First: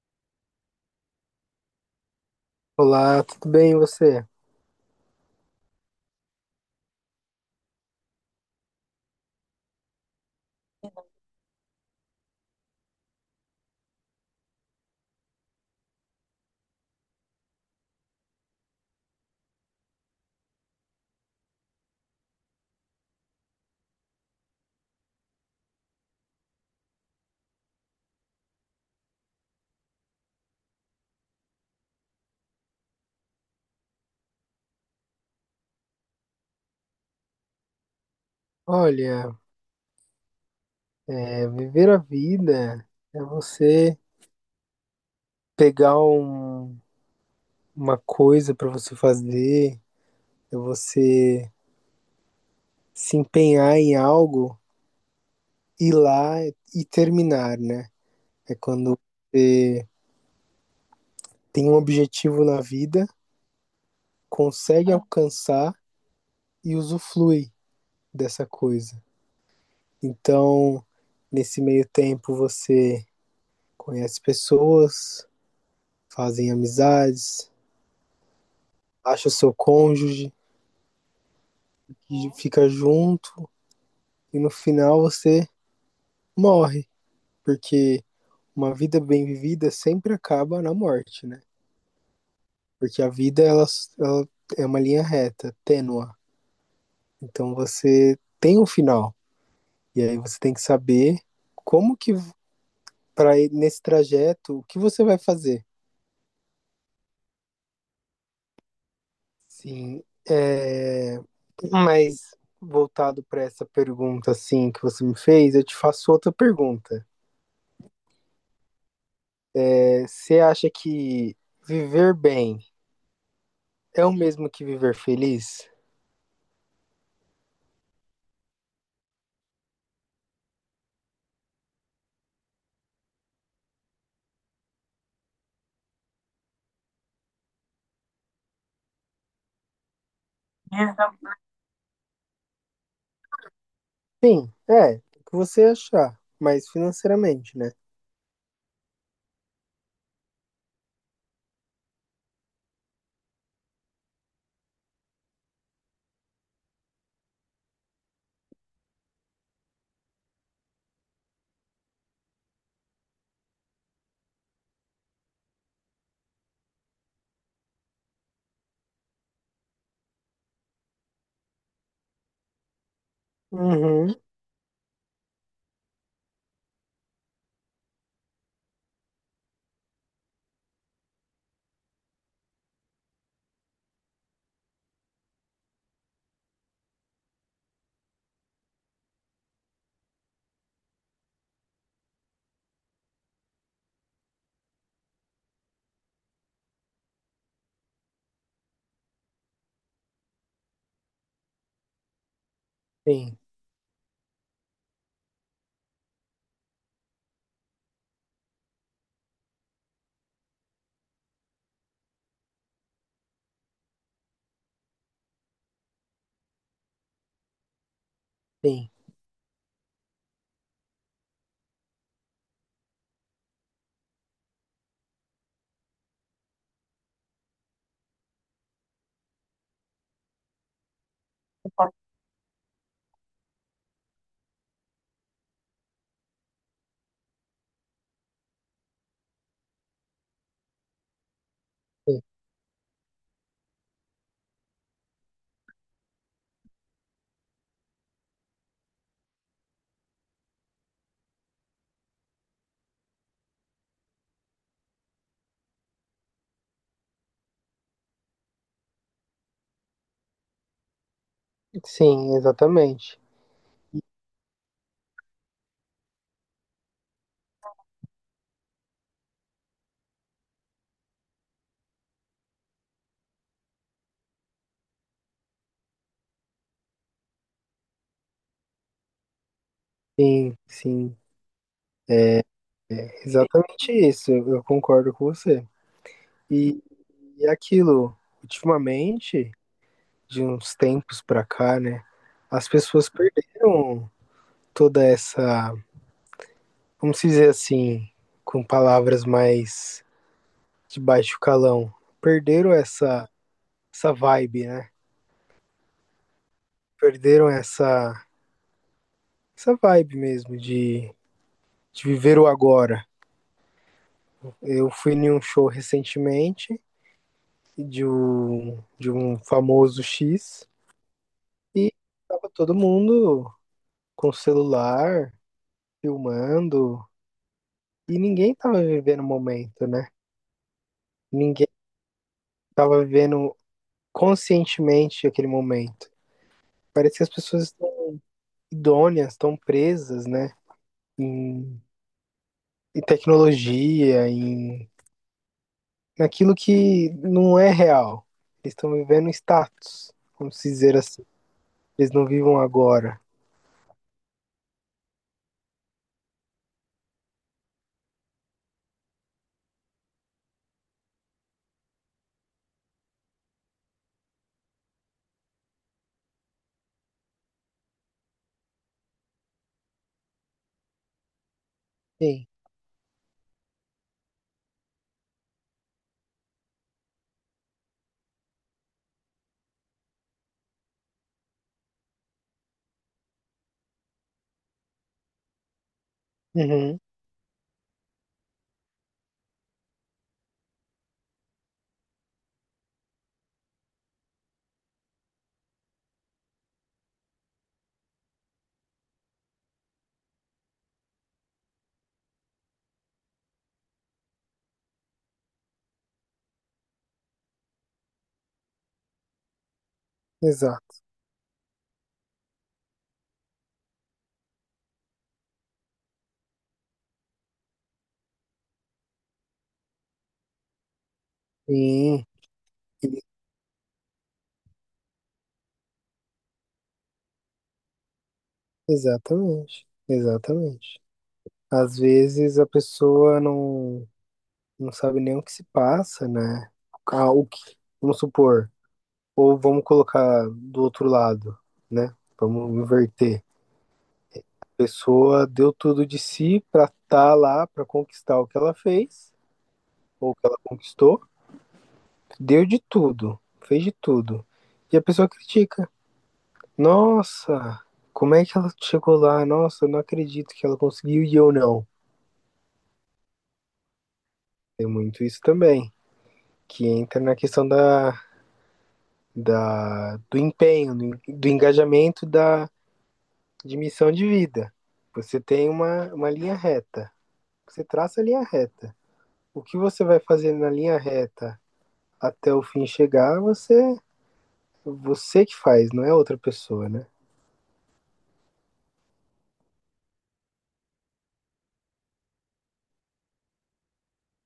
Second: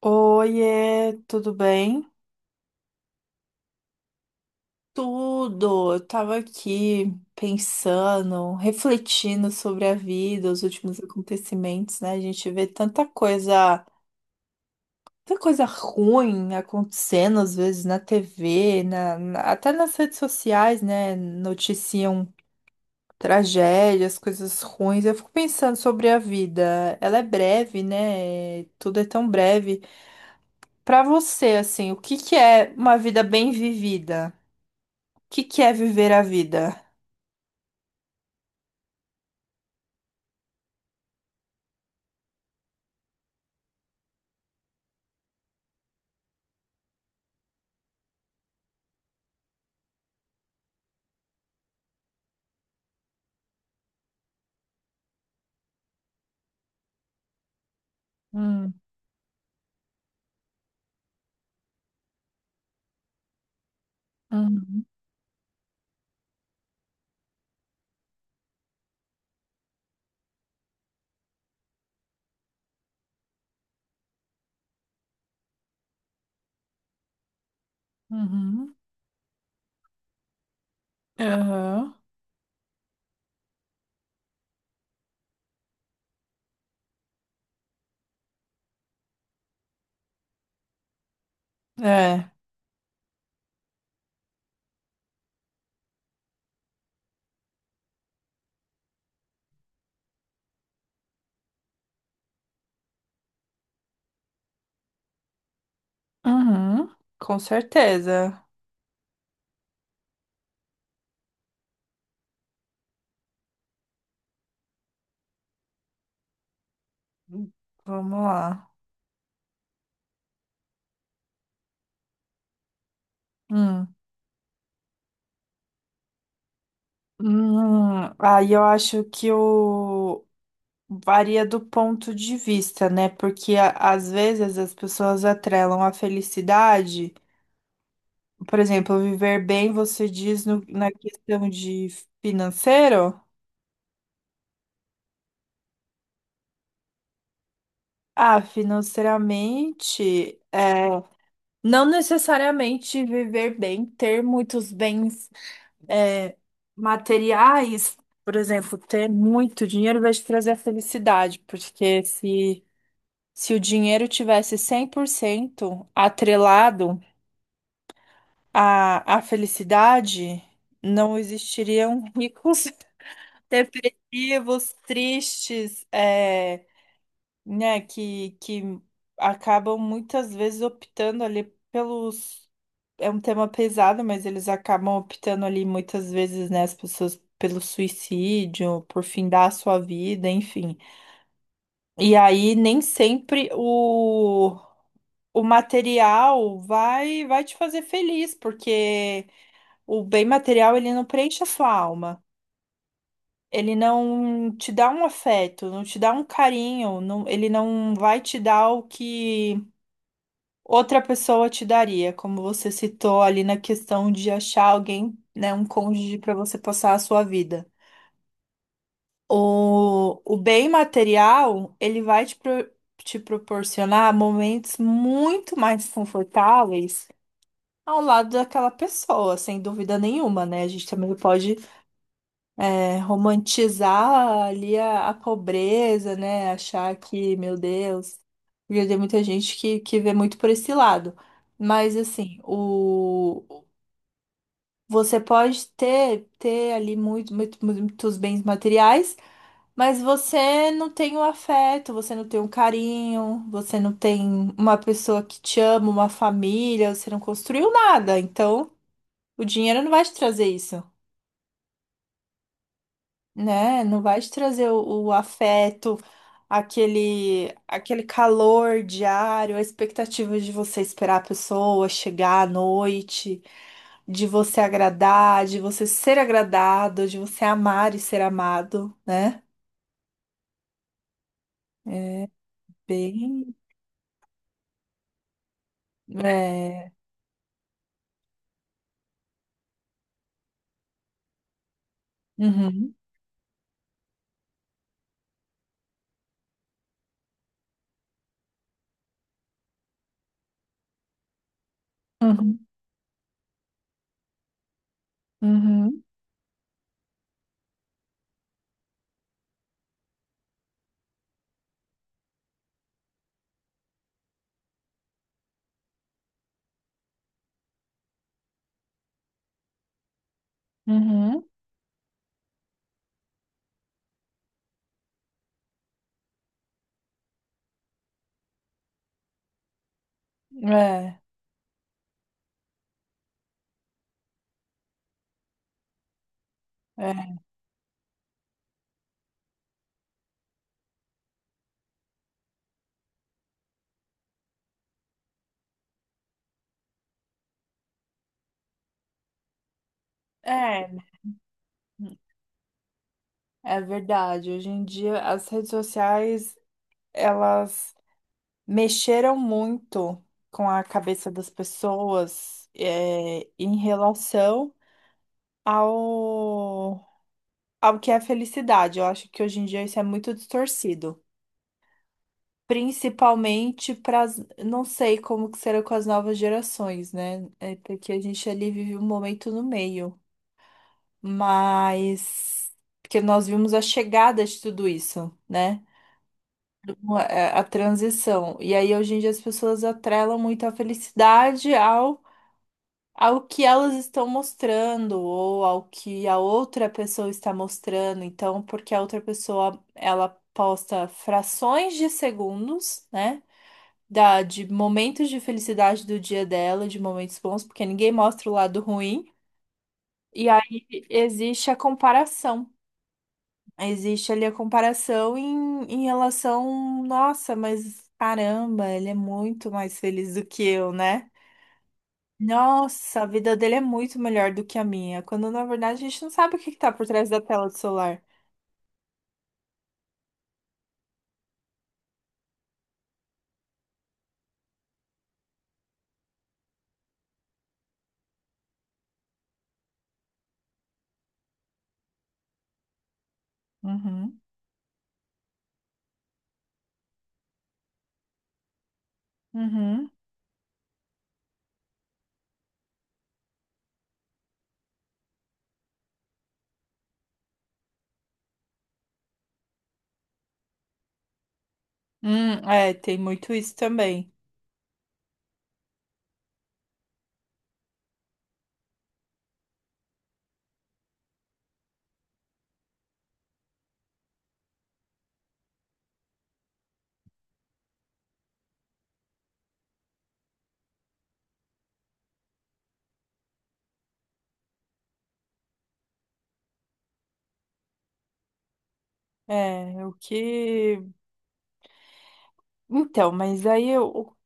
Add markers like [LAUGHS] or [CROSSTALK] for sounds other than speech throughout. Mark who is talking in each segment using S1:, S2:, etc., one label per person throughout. S1: Oiê, tudo bem?
S2: Olá, tudo bem e você?
S1: Tudo. Eu tava aqui pensando, refletindo sobre a vida, os últimos acontecimentos, né? A gente vê tanta coisa ruim acontecendo às vezes na TV, até nas redes sociais, né? Noticiam tragédias, coisas ruins. Eu fico pensando sobre a vida. Ela é breve, né? Tudo é tão breve. Pra você, assim, o que que é uma vida bem vivida? Que é viver a vida?
S2: Olha, viver a vida é você pegar um- uma coisa para você fazer, é você se empenhar em algo, ir lá e terminar, né? É
S1: Hum,
S2: quando você tem um objetivo na vida,
S1: uhum,
S2: consegue alcançar e usufrui dessa coisa. Então, nesse meio tempo, você conhece pessoas, fazem amizades
S1: uhum,
S2: acha o seu cônjuge,
S1: aham,
S2: fica junto e no final você morre, porque uma vida bem vivida sempre acaba na morte, né?
S1: é,
S2: Porque a vida ela é uma linha reta, tênua. Então você tem um final e aí você tem que saber como que para nesse trajeto o que você vai fazer.
S1: uhum, com certeza.
S2: Sim, é... mas voltado para essa pergunta assim que você me fez, eu te faço outra pergunta.
S1: Vamos lá.
S2: Você acha que viver bem
S1: Hum.
S2: é o mesmo que viver feliz?
S1: Aí eu acho que o varia do ponto de vista, né? Porque às vezes as pessoas atrelam a felicidade, por exemplo, viver bem, você diz na questão de financeiro?
S2: Sim, é. O que você achar, mas financeiramente, né?
S1: Ah, financeiramente, é, não necessariamente viver bem, ter muitos bens, é, materiais, por exemplo, ter muito dinheiro vai te trazer a felicidade, porque se o dinheiro tivesse 100% atrelado à felicidade, não existiriam ricos, [LAUGHS]
S2: Uhum.
S1: depressivos, tristes, é, né, que acabam muitas vezes optando ali pelos. É um tema pesado, mas eles acabam optando ali muitas vezes, né, as pessoas pelo suicídio, por findar a sua vida, enfim. E aí nem sempre o material vai te fazer feliz, porque o bem material ele não preenche a sua alma.
S2: Sim,
S1: Ele não te dá um afeto, não te dá um carinho, não, ele não vai te dar o que outra pessoa te daria, como você citou ali na questão de achar alguém, né, um cônjuge para você passar a sua vida.
S2: sim,
S1: O bem material, ele vai te proporcionar momentos muito mais confortáveis ao lado daquela pessoa, sem dúvida nenhuma, né? A gente também pode, é, romantizar ali a pobreza, né? Achar que, meu Deus, porque tem muita gente que vê muito por esse lado. Mas
S2: sim.
S1: assim, o você pode ter ali muito, muitos bens materiais, mas você não tem o afeto, você não tem o carinho, você não tem uma pessoa que te ama, uma família, você não construiu nada. Então, o dinheiro não vai te trazer isso.
S2: Sim, exatamente.
S1: Né? Não vai te trazer o afeto, aquele calor diário, a expectativa de você esperar a pessoa chegar à noite, de você agradar, de você ser agradado, de você amar e ser amado, né?
S2: Sim, sim.
S1: Bem,
S2: Exatamente isso. Eu concordo com você. E,
S1: é,
S2: e aquilo, ultimamente, de uns tempos pra cá, né? As
S1: uhum,
S2: pessoas perderam toda essa, vamos dizer assim, com palavras mais de baixo calão
S1: uhum,
S2: perderam essa, essa vibe, né?
S1: uhum,
S2: Perderam essa, essa vibe mesmo de viver o agora. Eu fui em um show recentemente de um famoso X
S1: uhum,
S2: e tava todo mundo com o celular, filmando, e ninguém tava vivendo o momento, né?
S1: é,
S2: Ninguém tava vivendo conscientemente aquele momento. Parece que as
S1: é,
S2: pessoas estão idôneas, estão presas, né? Em em tecnologia, em naquilo que não é real. Eles estão vivendo status, vamos
S1: é,
S2: dizer assim. Eles não vivam agora.
S1: é verdade. Hoje em dia as redes sociais, elas mexeram muito com a cabeça das pessoas, é, em relação ao, ao que é felicidade. Eu acho que hoje em dia isso é muito distorcido.
S2: Sim.
S1: Principalmente para, não sei como que será com as novas gerações, né? É porque a gente ali vive um momento no meio, mas porque nós vimos a chegada de tudo isso, né?
S2: Uhum,
S1: A transição. E aí hoje em dia as pessoas atrelam muito a felicidade ao que elas estão mostrando ou ao que a outra pessoa está mostrando. Então, porque a outra pessoa ela posta frações de segundos, né? De momentos de felicidade do dia dela, de momentos bons, porque ninguém mostra o lado ruim. E aí
S2: exato.
S1: existe a comparação. Existe ali a comparação em relação, nossa, mas caramba, ele é muito mais feliz do que eu, né?
S2: Sim,
S1: Nossa, a vida dele é muito melhor do que a minha, quando na verdade a gente não sabe o que que tá por trás da tela do celular.
S2: exatamente. Exatamente. Às vezes a pessoa não, não sabe nem o que se passa, né? Ah, o que, vamos supor, ou vamos colocar do outro lado, né? Vamos inverter.
S1: Uhum,
S2: A pessoa deu tudo de si pra estar lá, pra conquistar o que ela fez.
S1: uhum.
S2: Ou que ela conquistou, deu de tudo, fez de tudo. E a pessoa critica. Nossa, como é que ela chegou lá? Nossa, eu não acredito que ela conseguiu e eu não.
S1: É, tem muito isso também.
S2: Tem muito isso também, que entra na questão do empenho, do engajamento, da de missão de vida. Você tem uma linha reta. Você traça a linha reta. O que você vai fazer na linha reta até o fim chegar, você que faz, não é outra pessoa, né?
S1: É, o que. Então, mas aí eu.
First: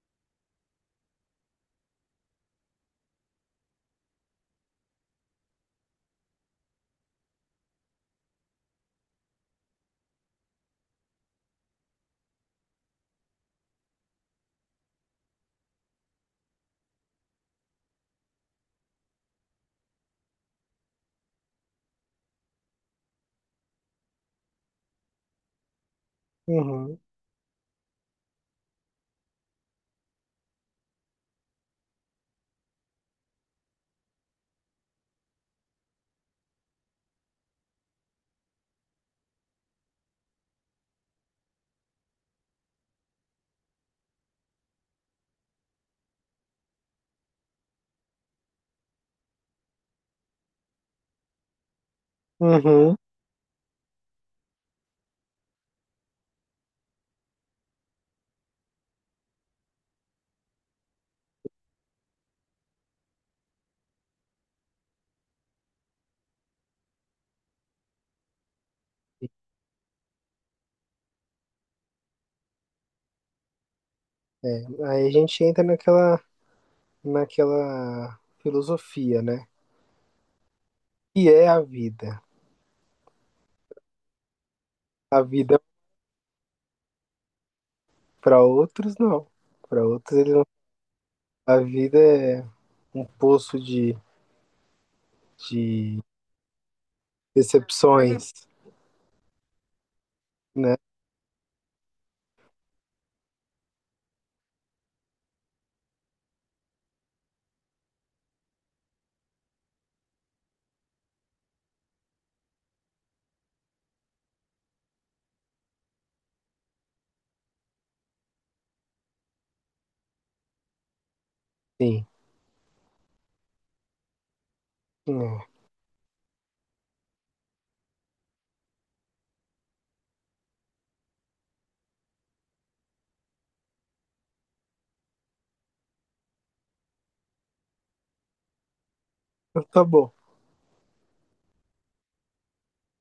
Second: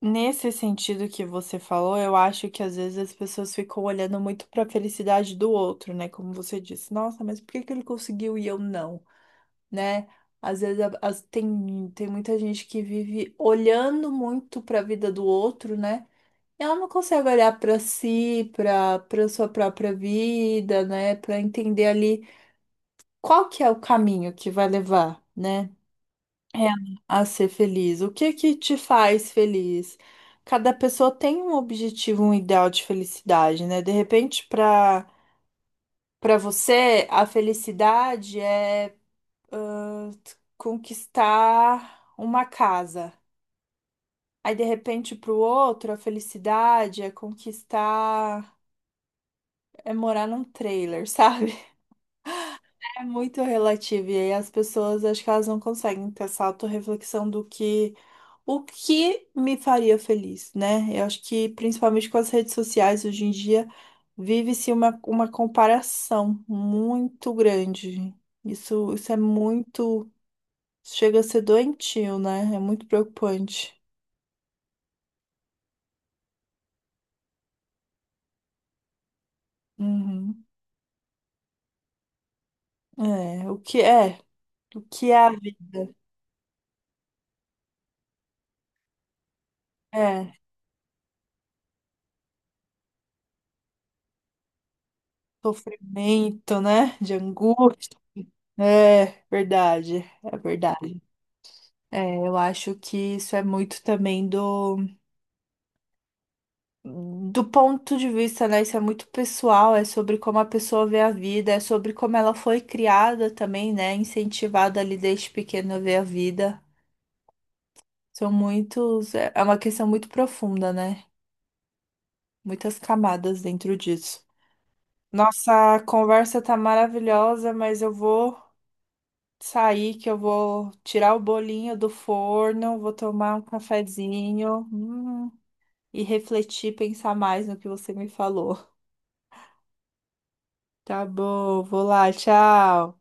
S1: Nesse sentido que você falou, eu acho que às vezes as pessoas ficam olhando muito pra felicidade do outro, né? Como você disse, nossa, mas por que que ele conseguiu e eu não, né? Às vezes tem muita gente que vive olhando muito pra vida do outro, né? Ela não consegue olhar para si, para sua própria vida, né? Para entender ali qual que é o caminho que vai levar, né? Ela
S2: Uhum.
S1: a ser feliz. O que que te faz feliz? Cada pessoa tem um objetivo, um ideal de felicidade, né? De repente, para você, a felicidade é, ah, conquistar uma casa. Aí, de repente, para o outro, a felicidade é conquistar. É morar num trailer, sabe? [LAUGHS]
S2: Uhum.
S1: É muito relativo. E aí as pessoas, acho que elas não conseguem ter essa autorreflexão do que, o que me faria feliz, né? Eu acho que principalmente com as redes sociais hoje em dia vive-se uma comparação muito grande. Isso é muito, chega a ser doentio, né? É muito preocupante.
S2: É, aí a gente entra naquela filosofia, né?
S1: Uhum.
S2: Que é a vida.
S1: É, o que é? O que é
S2: A
S1: a
S2: vida
S1: vida?
S2: para outros não. Para outros eles
S1: É.
S2: não. A vida é um poço de
S1: Sofrimento, né? De angústia.
S2: decepções,
S1: É verdade, é
S2: né?
S1: verdade. É, eu acho que isso é muito também do, do ponto de vista, né? Isso é muito pessoal, é sobre como a pessoa vê a vida, é sobre como ela foi criada também, né? Incentivada ali desde pequena a ver a vida. São muitos, é, é uma questão muito profunda, né?
S2: Sim.
S1: Muitas camadas dentro disso.
S2: É. Então
S1: Nossa, conversa tá maravilhosa, mas eu vou sair que eu vou tirar o bolinho do forno, vou tomar um cafezinho, e refletir, pensar mais no que você me falou.
S2: Tá bom.
S1: Tá bom, vou lá, tchau.